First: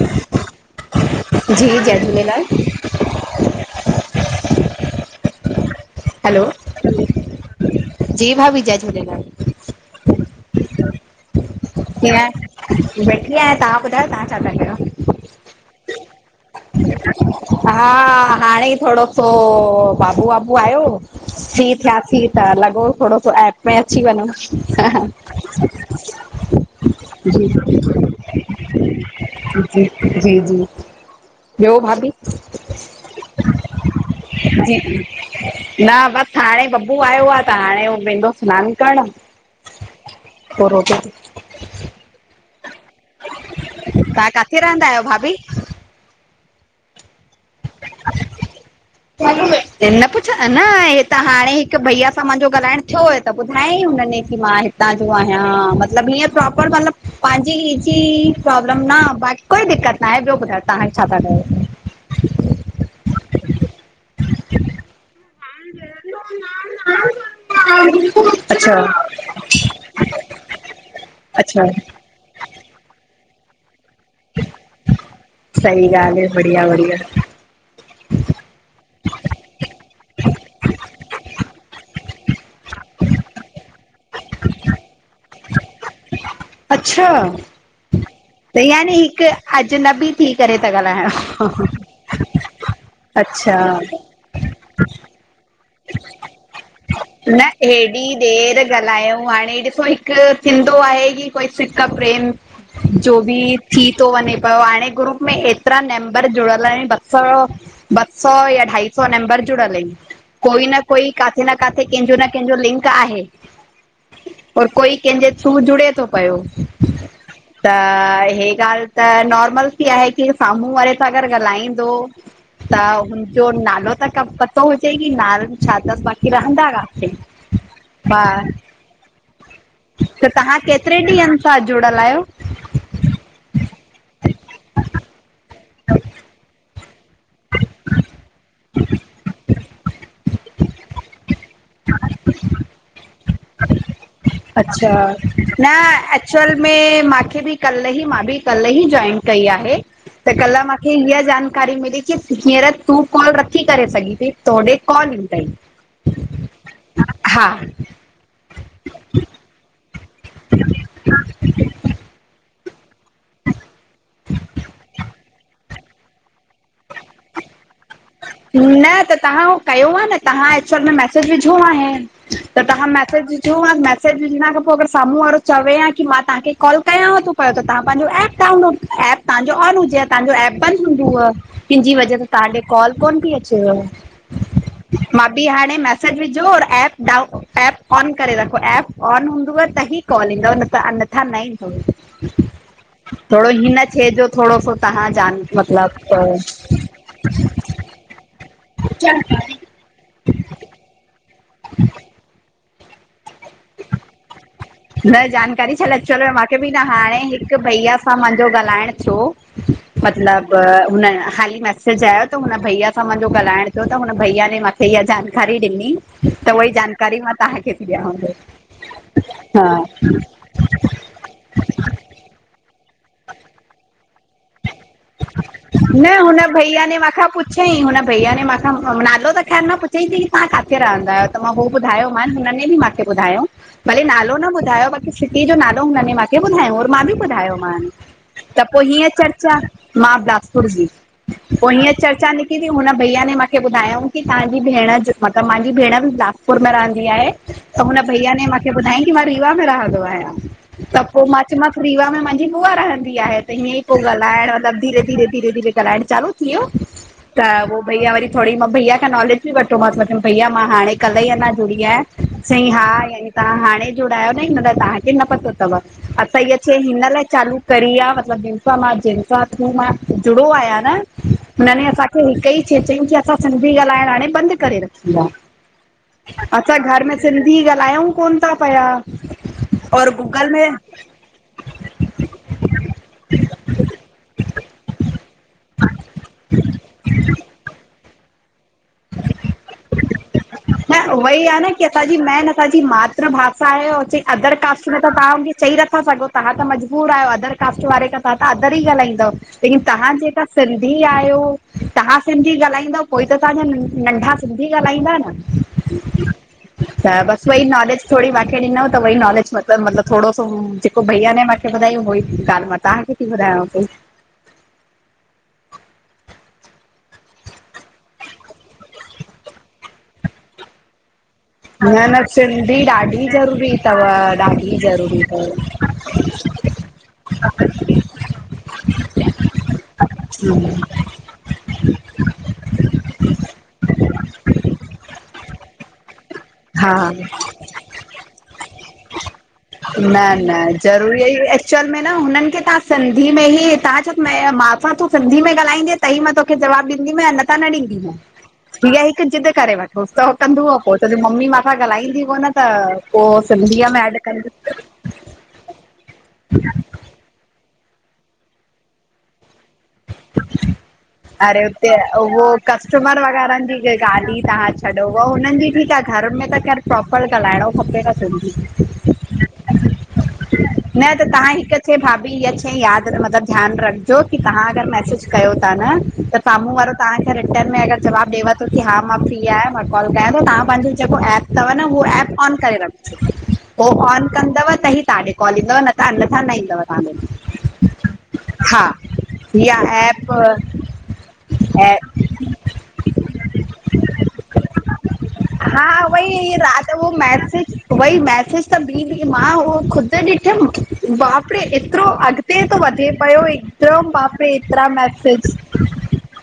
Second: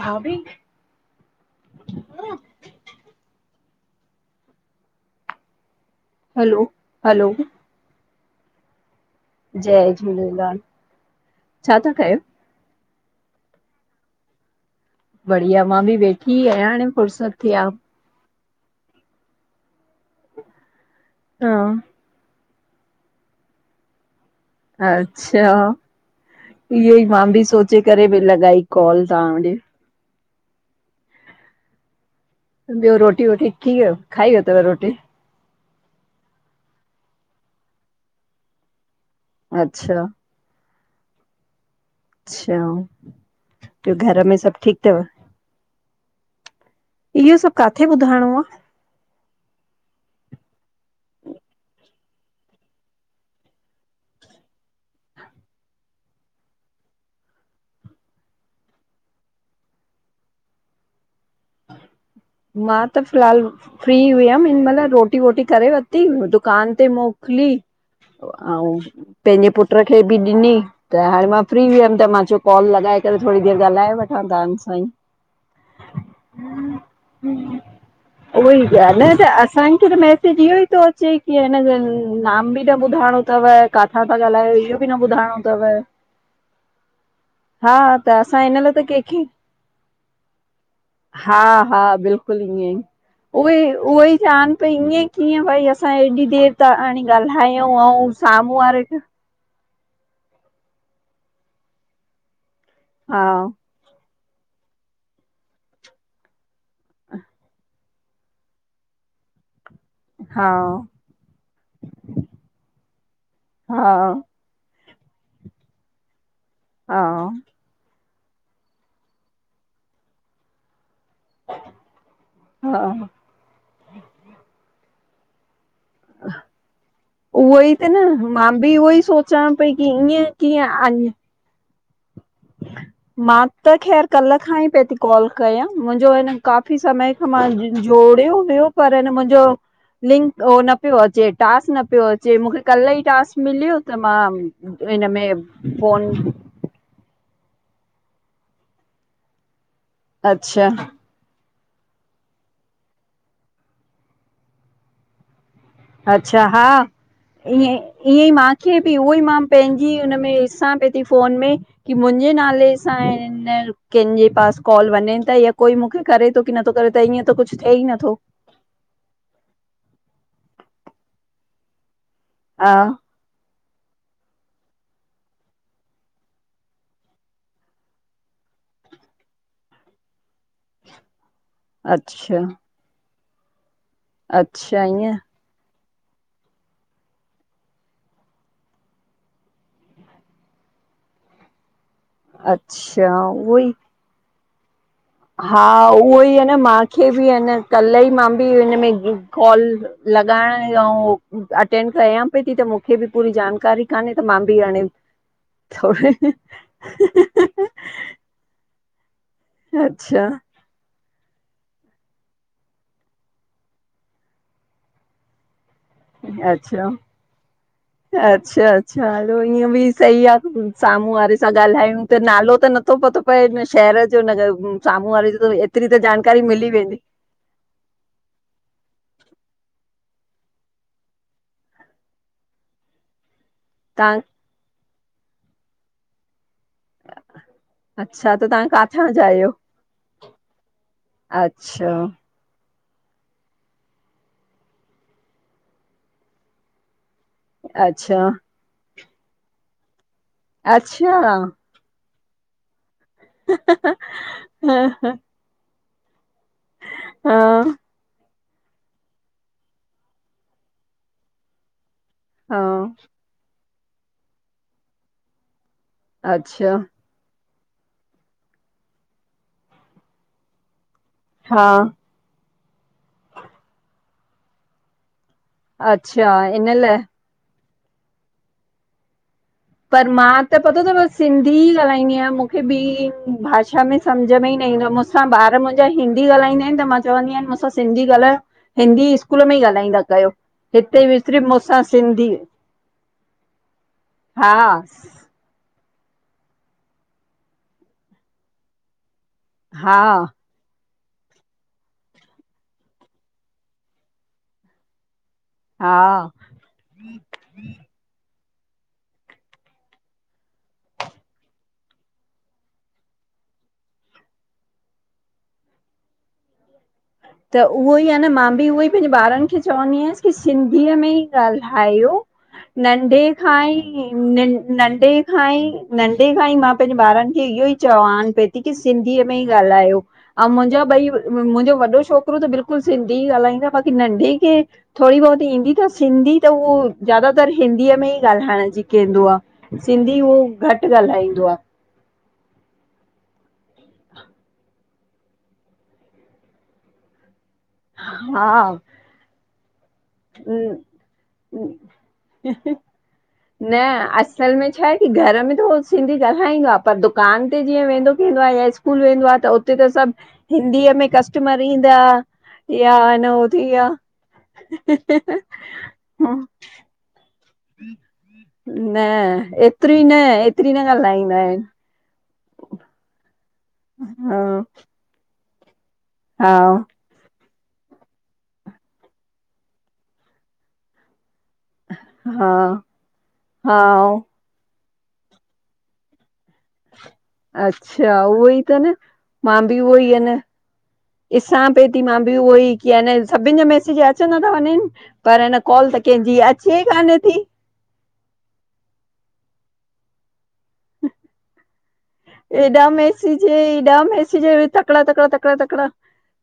भाभी। जी, जय झूलेलाल हलो जी भाभी, जय झूलेलाल। जय झूलेलाल। छा था कयो? कीअं वेठी आहियां तव्हां ॿुधायो तव्हां छा था कयो? बढ़िया, मां बि वेठ की अयां? हा। हाणे ई थोड़ो सो बाबू वाबू आहियो, हा फ्री थियासीं। त लॻो थोड़ो सो ऐप में अची वञउ। अच्छा इहो ई मां बि सोचे करे भई लॻाई कॉल तव्हां ॾे। जी जी। ॿियो भाभी? ॿियो रोटी वोटी थी वयव खाई वतव जी रोटी? न बसि हाणे बब्बू आयो आहे त हाणे हू वेंदो सिनान करण। अच्छा। पोइ रोटी‌ वोटी? अच्छा ॿियो घर तहां में सभु काथे ठीक रहंदा आहियो तव? भाभी? इहो सब काथे ॿुधाइणो आ? न पुछ न हे त हाणे हिकु भइया सां माहिंजो ॻाल्हाइण थियो हो त ॿुधायईं हुनने की मां हितां जो आहियां मतिलबु ईीअं प्रोपर मतलब पंहिंजी जी प्राब्लम न बा कोई दिक़्कत ना आहे। ॿियो ॿुधायो तव्हां छा था कयो? मां त फ़िलहाल फ्री हुयमि हिन माहिल रोट रोटी करे वरिती दुकान ते मोकिली। अच्छा ऐं पंहिंजे पुट खे बि ॾिनी त हाणे मां अच्छा फ्री वियमि त मां चयो कॉल लॻाए करे थोड़ी देर ॻाल्हाए वटि। सही ॻाल्ह आहे बढ़िया बढिया। हं। उह ई ॻाल्ह आहे न असांखे त मैसेज इहो ई थो अचे की हिन नाम बि न ॿुधाइणो अथव काथां था ॻाल्हायो इहो बि न ॿुधाइणो अथव अच्छा। हा त असां हिन त लाइ यानी हिक कंहिंखे अजनबी थी करे ता ॻाल्हायां। हा हा बिल्कुलु ईएंं ई। उहे अच्छा ई उहे ई चवानि पई ईअं कीअं भई असां हेॾी देर ता हाणे ॻाल्हायूं ऐं साम्हूं केर वारे खे ॻाल्हाए? हाणे ॾिसो हिकु थींदो आहे की कोई सिक प्रेम जो हा बि थी थो वञे पयो हाणे ग्रुप में एतिरा मेम्बर जुड़ियल आहिनि ॿ सौ ॿ सौ या अढाई सौ मेम्बर जुड़ल अईंन। हा कोई न कोई काथे न काथे कंहिंजो न कंहिंजो लिंक आहे। हा और कोई कंहिंजे थ्रू जुड़े थो पयो। हा। त हे ॻाल्ह त नॉर्मल थी आहे की साम्हूं वारे सां गॾ ॻाल्हाईंदो त हा हुनजो नालो त ख पतो हुजे की नाल उहो ई त न, हा मां बि उहो ई सोच चवां पई कि, ईअं कीअं अञ? तहां जुड़ल आहियो? मां त ख़ैरु, कल्ह खां ई पई थी कॉल कयां मुंहिंजो आहे न काफ़ी समय खां, मां ज जोड़ियो हुयो पर हिन मुंहिंजो लिंक ओ ‌न पियो अचे टास्क न पियो अचे, मुखे कल्ह ई टास्कु मिलियो त मां हिनमें फोनु मे माखे बि कल्ह ई मां बि कल्ह ई जॉइन कई आहे, त कल्ह अच्छा माखे हीअ जान कारी मिली, कि हींअर तूं कॉल नथी करे सघीं, थी तोॾे कॉल ईंदई। अच्छा हा, हा ईअं- ईअं ई माखे बि उहो ई मां पंहिंजी हुन में ॾिसां पई थी फ़ोन में, कि मुंहिंजे नाले सां अं कंहिंजे पास कॉल वञे तई या कोई मुखे करे थो, की नथो करे त ईअं त कुछ थिए ई नथो। न त तव्हां उ कयो हा न, तव्हां एक्चुअल में मैसेज विझो आहें। [unintelligible] त हा तव्हां मैसेज मैसेज विझण खां पोइ अगरि साम्हूं वारो चवे हां की मां तव्हांखे कॉल कयां थो, पियो तव्हां पंहिंजो एप डाउनलोड एप तव्हांजो ऑन हुजे आ, तव्हांजो एप बंद हूंदव, तहिंजी वजह सां अच्छा तव्हां ॾे कॉल कोन थी अचेव। अच्छा ईअं। दी हाणे मैसेज विझो, और एप डाउ एप ऑन करे रखो, एप ऑन हूंदव त ही कॉल ईंदव, न त अन्यथा न ईंदो। अच्छा थोड़ो उहो ई हिन हे जो थोड़ो सो तव्हां जान मतलबु त फिर बि आहेन, कल् ई मां बि हिन में कोल लॻाइण ऐं यां ओ अटेंंड कयां पई थी, त मूंखे बि पूरी जानकारी कोन्हे त मां बि हाणे न जानकारी छॾ थोरी एचुल मूंखे बि न हाणे, हिकु भईया सां मुंहिंजो ॻाल्हाइण थियो। अच्छा मतिलबु त हुन हाली मैसेज आयो, त हुन भइया सां मुंहिंजो ॻाल्हाइणु थियो। त हुन भइया ने इहा जानकारी ॾिनी, त उहाई अच्छा जानकारी मां तव्हांखे थी अच्छा अच्छा हलो ॾियांव। ईअं हा बि सही आ साम्हूं वारे सां ॻाल्हायूं, त नालो त नथो पतो पए हिन शहर जो न साम्हूं वारे जी, एतिरी त जानकारी मिली वेंदी चईं हुन भईया ने, मूंख नालो त ख़ैरु न पुछई की तव्हां काथे रहंदा आहियो? त मां उहो ॿुधायो मान हुने बि मांखे ॿुधायो, भले तव्हां नालो न ॿधायो बाकी सिटीअ जो नालो हुननि मांखे ॿधायो मां बि ॿुधायोमानि, अच्छा त तव्हां पोइ काथां हीअं जा आहियो चर्चा आं बिलासपुर जी, पोइ हींअ अच्छा चर् चा निकि जी हुन भईया ने मांखे ॿुधायो की तव्हांजी भेण मतिलबु मुंहिंजी भेण बि बिलासपुर में रहंदी आहे। त हुन अच्छा भइया ने मूंखे ॿुधायईं, कि मां रीवा में रहंदो आहियां। त अच्छा पोइ मां चयोमांसि रीवा में मुंहिंजी बुआ रहंदी आहे। त हीअं ई पोइ ॻाल्हाइणु ह पो धीरे- धीरे ॻाल्हाइण चालू थी वियो, हा त पोइ भैया वरी थोड़ी मां भैया खां नॉलेज बि वठतो मांसि, मा चम भईया मां हाणे कल्ह ई अञा जुड़ी आहियां चईं हा यानी तव्हां हाणे जुड़िया आहियो न, मतलबु तव्हांखे न पतो तव असां इअ अच्छा चैन हिन लाइ चालू करी आ, मतिलबु दिलसा मार्जिन [unintelligible] ता खूं मां जुड़ो आहियां न, हा हुननि असां फिर हिक ही शइ चई की असां सिधी ॻालाइण हाणे बंदि करे रखी आह अच्छा इन असां लाइ घर में सिंधी ॻाल्हायूं कोन था पया पर मां त पतो तव सिंधी ई ॻाल्हाईंदी आहियां। मूंखे ॿी भाषा में सम्झ में ई न ईंदो आहे मूंसां ॿार मूंसा हिंदी ॻाल्हाईंदा आहिनि त मां चवंदी आहियां मूंसां सिंधी ॻाल्हायो हिंदी स्कूल में ई ॻाल्हाईंदा कयो। न हिते उहो विसरी ई आहे न मूंसां की असांजी सिंधी। मेन असांजी मातृ भाषा आहे ऐ और हा अदर कास्ट में त तव्हां बि चई नथा सघो तव्हां त मजबूर आहियो अदर कास्ट वारे खां तव्हां त अदर ई ॻालाहाईंदव लेकिन हा तव्हां जेका सिंधी आहियो। तव्हां सिंधी ॻाल्हाईंदव पोई त तव्हांजा नंढा सिंधी ॻाल्हाईंदा न। हा त बसि वई नॉलेज थोरी मूंखे ॾिनो त उहो ई नॉलेज मतिलब मतिलबु थोरो सो जेको भईया न मूंखे ॿुधाई उहो ई ॻाल्हि मां तव्हांखे घुरायांव पई। त उहो ई आहे न मां बि उहो ई पंहिंजे ॿारनि खे चवंदी आयसि की सिंधीअ में ई न ॻाल्हायो न सिंधी नंढे ॾाढी खां ज़रूरी अथव ई ॾाढी नंढे ज़रूरी खां ई अथव नंढे खां ई मां पंहिंजे ॿारनि खे इहो ई चवान पई। कि सिंधीअ मे ही गाल्हायो उहो मुहिंजा ॿई मुहिंजो वॾो छोकिरो त बिल्कुलु सिंधी ई ॻाल्हाईंदो बाक़ी नंढे के थोरी बहुत ईंदी अथस सिंधी त हू हा ज्यादातर हिंदीअ में ई ॻाल्हाइण जी कंदो आ। सिंधी हू घटि ॻाल्हाईंदो आ। चल मैं न हुननि खे तव्हां सिंधी में ई तव्हां चऊं मै मां सां तूं सिंधी में ॻाल्हाईंदे त ही मां तोखे जवाबु ॾींदी मां अनथा न ॾींदी मां। आहे हीअ हिकु ज़िद करे वठो। रोज त हू कंदो आहे हा पोइ मम्मी मा सां ॻाल्हाईंदी कोन त पोइ न सिंधीअ में ऐड असल कंदो। में छा आहे की घर में त हू सिंधी ॻाल्हाईंदो आहे पर दु दुकान ते जीअं वेंदो केंदो आहे या स्कूल वेंदो आ त उते त सभु हिंदीअ में कस्टमर अरे हुते ईंदा उहो या कस्टमर न हो वग़ैरह थी जी विया ॻाल्ह ही तव्हां छदो। हुननि जी त घर हं, में त खेरु प्रोपर ॻालाइणो खपे न सिंधी। न हेतिरी न, हेतिरी न ॻाल्हाईंदा आहिनि। मूंखे भाभी इहा शई यादि न मतलबु ध्यानु रखजो की हा तव्हां अगरि मैसेज कयो था न त हा साम्हूं वारो तव्हांखे रिटर्न में अॻरि जवाब ॾेवा थो की हा मां फ्री आहिया मां कॉल कयां थो तव्हां पंहिंजो जेको ऐप तव्हां न हो ऐप हा आॅन करे रख जो। हा हो आॅन कंदव ताढे कॉल ईंदव न त अनथा न ईंदव। तव्हां अच्छा, उहोई ॾे त हा न मां बि इहा उहोई या न ऐप ॾिसां पई ऐं थी मां बि उहो ई की न सभिनि जा मैसेज अचंदा ता वञनि। पर न हा कॉल त कंहिंजी उहोई अचे ई राति कानह थी। मैसेज उहो मैसेज त बी मां उहो ख़ुद ॾिठम बापरे एतिरो अॻते थो हेॾा वधे पियो मैसेज हेॾा हिकदमि मैसेज बापरे हेतिरा तकिड़ा तकिड़ा मैसेज। तकिड़ा तकिड़ा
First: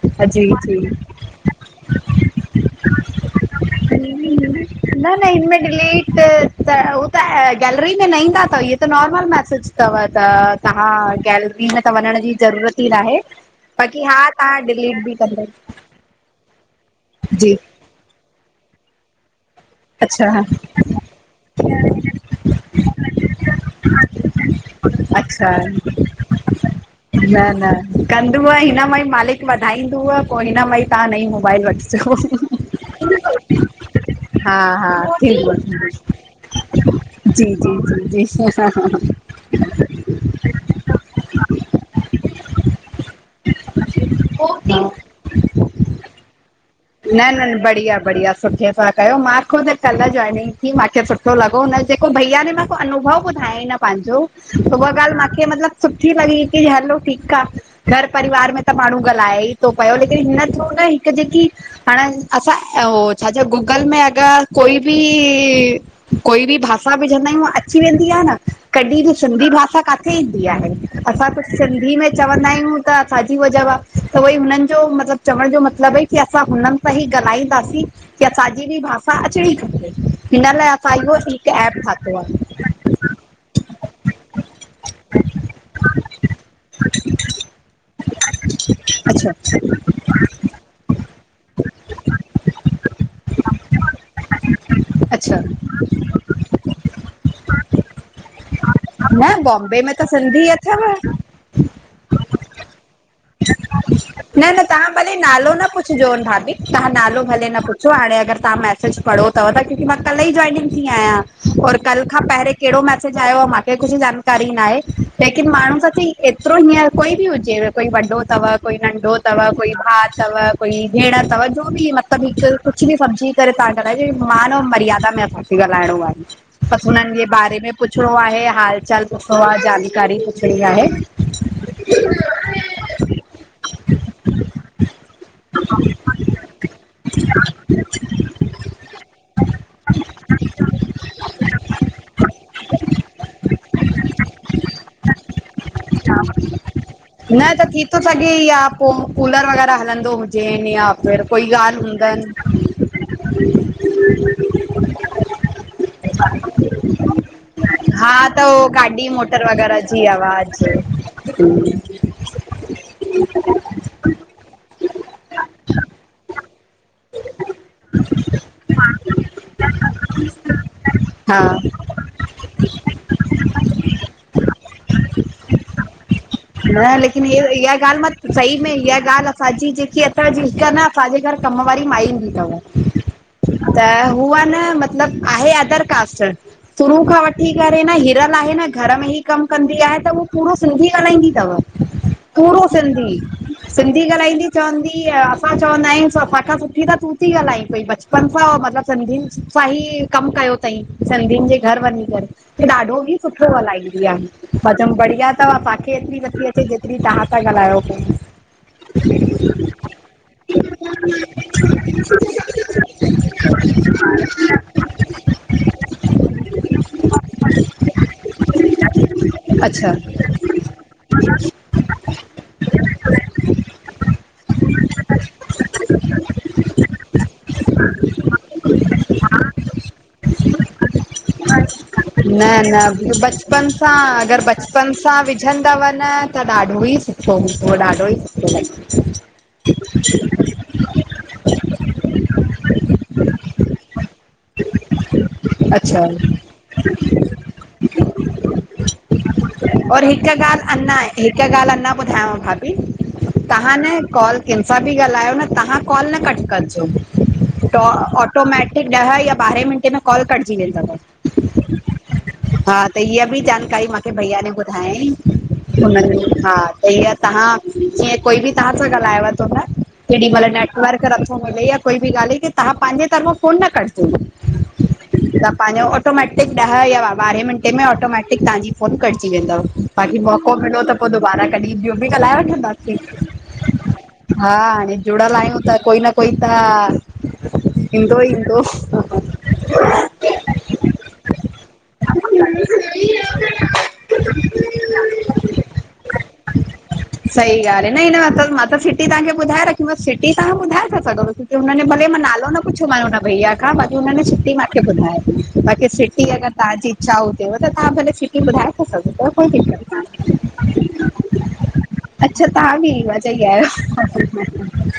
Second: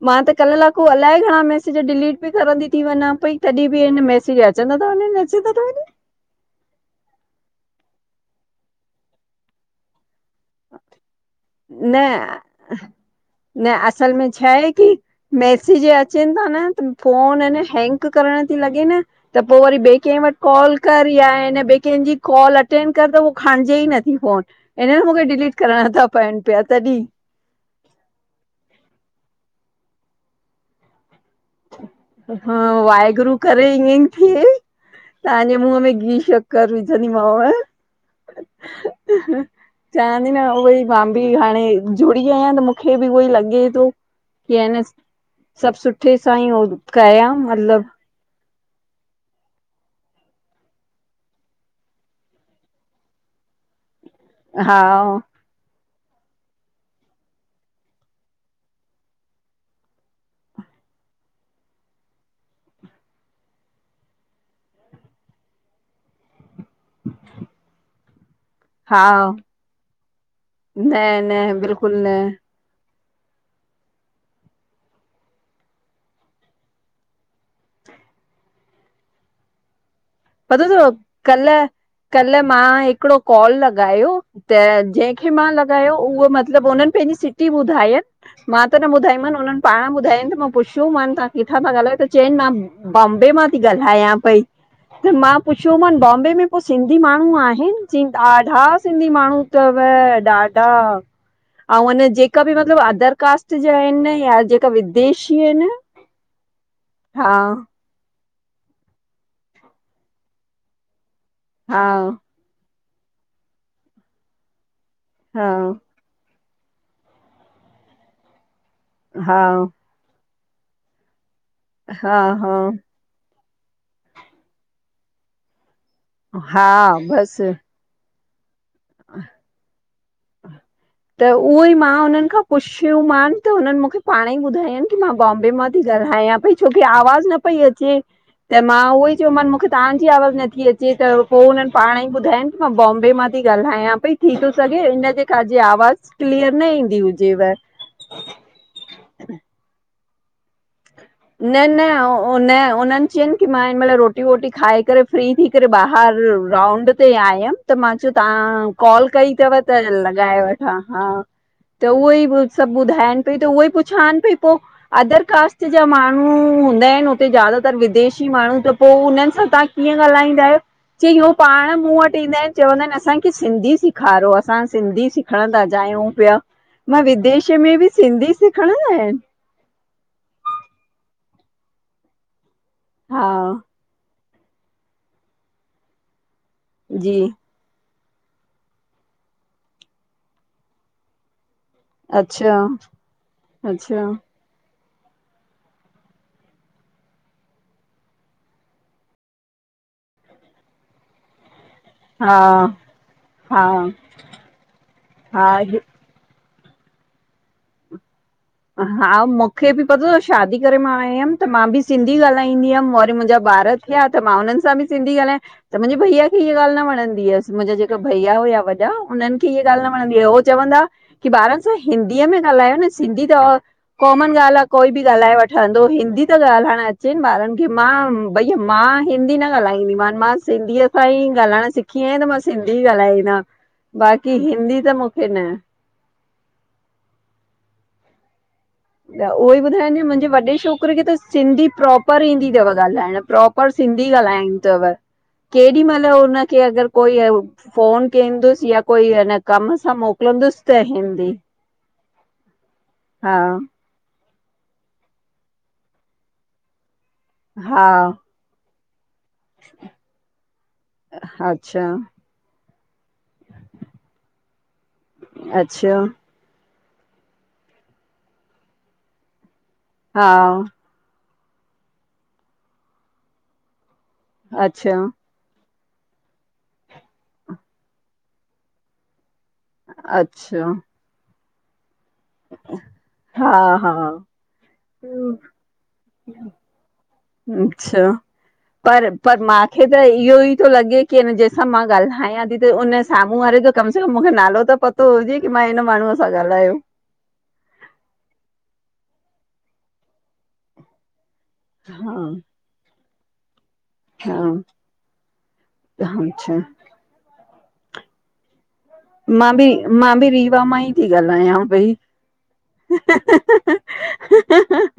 मां त कल जी जी लाकू अलाए घणा मैसेज डिलीट बि करंदी थी वञा पई तॾहिं बि हिन मैसेज अचंदा था न वञनि न अचंदा हिनमें था वञनि डिलीट उहो त गैलरी में न अथव त नाॅर्मल मैसेज अथव त तव्हां गैलरी गैलरी में त वञण जी न ज़रूरत ई ना आहे। न बाक़ी असल हा में छा तव्हां आहे की डिलीट बि कंदव मैसेज अचन था न त फोन है जी न हैंग करणु ती लॻे न त पोइ ॿिए खे वठि अच्छा कॉल करि, या ॿिए कंहिंजी कॉल कॉल अटेंड कर त उहो खणिजे ई नथी फ़ोन इननि मूंखे अच्छा डिलीट करण था पवनि पिया तॾहिं। न न कंदव हिन मां ई मालिक वधाईंदव पोइ हिन मां ई तव्हां नईं हा, वाहेगुरु करे ईअं ई थिए। हा हा तव्हांजे मुंह थींदव में घी शकर। कर विझणु ॾींमांव। जी जी जी जी चवांदी न उहोई मां बि हाणे जुड़ी आहियां त मूंखे बि उहोई लॻे थो की न हा सभ‌ सुठे सां ई ओ न न न बढिया-बढ़िया सुठे सां कयो मां खूद कल जोइनिंग थी माखे सुठो लॻो हुन जेको भईया न मां अनुभव ॿुधाई हिन पांहिंजो हा उहा ॻाल्ह मूंखे मतलबु सुठी लॻी की हलो ठीक आ घर परिवार में त माण्हू ॻाल्हाए ई तो पियो, लेकिन हिन थ्रू न हिक जेकी हाणे असां ओ छाजे गूगल में अगर कोई बि कोई बि भाषा विझंदा आहियूं अची वेंदी आहे न कॾहिं हा ॿी सिन्धी भाषा काथे ईंदी आहे? न असां न त सिन्धी बिल्कुलु में न चवंदा आहियूं थाजी वजव आ उई हुनिन जो मतलबु चवण जो मतिलबु ई की असां हुनिन सां ई ॻाल्हाईंदासीं, की असांजी ॿि भाषा अचणी खपे। हिन पतो लाइ तव असां इहो कल, हिकु ऐप ठातो कल आहे मां हिकिड़ो कॉल लॻायो त जंहिंखे मां लॻायो उहो मतलबु उन्हनि पंहिंजी सिटी ॿुधायन। मां त न ॿुधाईमानि अच्छा उन्हनि पाण ॿुधायन पुछो मान तव्हां किथां था ॻाल्हायो? त चयन मां बॉम्बे मां थी ॻाल्हायां पई। त मां अच्छा पुछियोमान बॉम्बे में पोइ सिंधी माण्हू आहिनि? चऊन ॾाढा सिन्धी न माण्हू बॉम्बे में त तवं सिंधी ॾाढा अथव आऊ अन जेका बि मतिलब अदर कास्ट जा आहिन या जेका विदेशी आहिन पूंछ जो न भाभी? तव्हां नालो भले न पूंछ ॾिसो हाणे अगर तव्हां मैसेज पढ़ो अथव तक मां कल ई जॉइनिंग थी आहियां, और हा कल खां पहिरें कहिड़ो मैसेज आयो आहे? माखें कुछ जानकारी ना आहे लेकिन हा माण्हू सां एतरो ही कोई बि हुजेव कोई वॾो अथव कोई नंढो हा अथव कोई भाउ अथव कोई भेण तव जो बि हा मतलब हिक हा कुछ ॿि समझी करे तव्हां ॻाल्हाय जो मान ऐं मर्यादा में थी ॻाल्हाइणो आहे, हा हा बसि हुननि जे बसि बारे में पुछिणो आहे, हाल चाल पुछिणो आ, जानकारी पुछणी आहे। त उहो ई मां उन्हनि खां पुशों मांन त हुनिन मूंखे पाणे ई ॿुधायं हिन की मां बॉम्बे मां थी ॻाल्हायां पई, छोकी आवाज़ न पई अचे। त मां उहो ई चयोवमानि मूंखे तव्हांजी आवाज़ नथी अचे, त पोइ उननि पाण ई ॿुधाइनि मां बॉम्बे मां थी ॻाल्हायां पई, थी थो सॻे इजे क आवाज़ क्लीअर न ईंदी हुजेव? न त थी थो सॻे या पोइ कूलर वग़ैरह हलंदो हुजने या फिर कोई न-न ॻाल्हि हूंदनि उननि चयनि कि मां हिन मेल रोटी वोटी खाई करे फ्री थी करे ॿाहर राउंड ते आयम त मां चयो हा त उहो तव्हां कॉल गाॾी कई मोटर तवं वग़ैरह त जी लॻाय आवाज़ व हा, त उहोई सभु ॿुधाइनि पई त उहो ई पूछा पूछान पई पोइ अदर कास्ट जा माण्हू हूंदा आहिनि हुते ज्यादातर विदेशी माण्हू त पोइ हुनननि सां तव्हां कीअं ॻाल्हाईंदा आहियो? चयूं हो हा पाण मूं वटि ईंदा आहिनि चवंदा आहिनि असांखे सिंधी सिखारो असां सिंधी सिखणु था चाहियूं पिया। न, मां लेकिन इया विदेश में इहा बि ॻाल्हि मा सिंधी सही में सिखणंदा इहा आहिनि ॻाल्हि असांजी जेकी, असां जी हिकु अन असांजे घर कम वारी माई ईंंदी अथव हा त उवा न मतिलबु आहे अदर कास्ट शुरू जी खां वठी करे न हिरल आहे न घर में ई कम कंदी आ त पूरो सिंधी ॻाल्हाईंदी तव। अच्छा पूरो सिंधी, सिंधी अच्छा ॻाल्हाईंदी चवंदी असां चवंदा आहियूं असांखां सुठी त तू थी ॻाल्हाई कोई बचपन सां हो मतलबु सिंधियुनि सां ई कमु कयो तई, सिंधियुनि जे घर वञी हा ॾाढो ई सुठो हा हलाईंदी आ, मां चवम बढ़िया अथव हा एतिरी नथी अचे जेतिरी तहां था ॻाल्हायो पो। हा, मूंखे बि पतो त‌व शादी करे मां आयम, त मां बि सिंधी ॻाल्हाईंदी हुयमि वरी मुंजा ॿार थया त मां हुन्हनि सां बि सिंधी ॻाल्हाया त मुंहिंजे भईया खे इहा ॻाल्हि न वणंदी हुयस, मुंहिंजा जेके भैया हुया वॾा उन्हनि खे इहा ॻाल्हि अच्छा न वणंदी आहे चवंदा की ॿारन सां हिंदीअ में ॻाल्हायो न सिंधी त कॉमन ॻाल्हि आ कोई बि ॻाल्हाए वठंदो हिंदी त ॻाल्हाइणु अचेनि ॿारनि खे, मां भई मां हिंदी न ॻाल्हाईंदी मान, मां सिंधीअ सां ई ॻाल्हाइण सिखी आयां त मां न सिंधी न ई ॻाल्हाईंदम। बचपन सां, अगर बचपन सां विझंद् तव न त ॾाढो ई सुठो हूंदो, ॾाढो ई सुठो लॻे। त उहो ई ॿुधायान पइ मुंहिंजे वॾे छोकिरे खे त सिंधी प्रोपर ईंदी थव ॻाल्हाइण प्रोपर पर सिंधी ॻाल्हायूं थव। केॾी मइल अच्छा हुनखे अगर कोई फोन कंदुसि या कोई हिन कम सां मोकल हिक ॻाल्हि अंञा, हिकु ॻाल्हि अंञा ॿुधायांव भाभी, हा तव्हां न काॅल [inaudible] केंसा बि ॻाल्हायो न तव्हां कॉल न कट करजो, त हा आटोमेटिक ॾह या ॿारहें मिनट में काल कटजी वेंदव अच्छा त हिय बि जानकारी मांखे भईया ने ॿुधायांई, कि हुन अच्छा हा, त हीअ तहां जीअं कोई बि तहां सां ॻाल्हाए थो न, केॾी हा मइल नेटवर्क नथो मिले या कोई बि ॻाल्हि की, तव्हां पंहिंजे तरफ़ां फ़ोन न कटजो। अच्छा। त पंहिंजो ऑटोमैटिक ॾह या ॿारहें मिंटे में ऑटोमैटिक तव्हांजी फोन कटजी वेंदव। बाक़ी मौको अच्छा मिलियो त पो दुबारा कॾहिं ॿियो बि ॻाल्हाए वठंदासीं। हा हा हा, हाणे जुड़यल आयूँ त कोई न कोई त अच्छा, ईंदो ईंदो पर- सही पर मां खे त इहो ई थो लॻे की जंहिं सां मां ॻाल्हायां थी त उन साम्हूं वारे त कम से कम मूंखे नालो त पतो हुजे कि मां हिन माण्हूअ सां ॻाल्हायो। सही ॻाल्हि आ, न-न मां सिटी तहांखे ॿुधाए रखी, मस सिटी तहां ॿुधाए ता सघो। त हुने भले हा मां नालो न पुछियोम हुन भईया खां वरी हुन सिटी हा मूंखे ॿुधाय बाक़ी सिटी अगर अच्छा तहांजी चाहो तेव त तां भले सिटी ॿुधाए था सघो। था कोई मां बि, दिक़त मां कान्हे बि रीवा मां ई थी ॻाल्हायां पई। अच्छा, तहां बि रीवा जा ही आयो।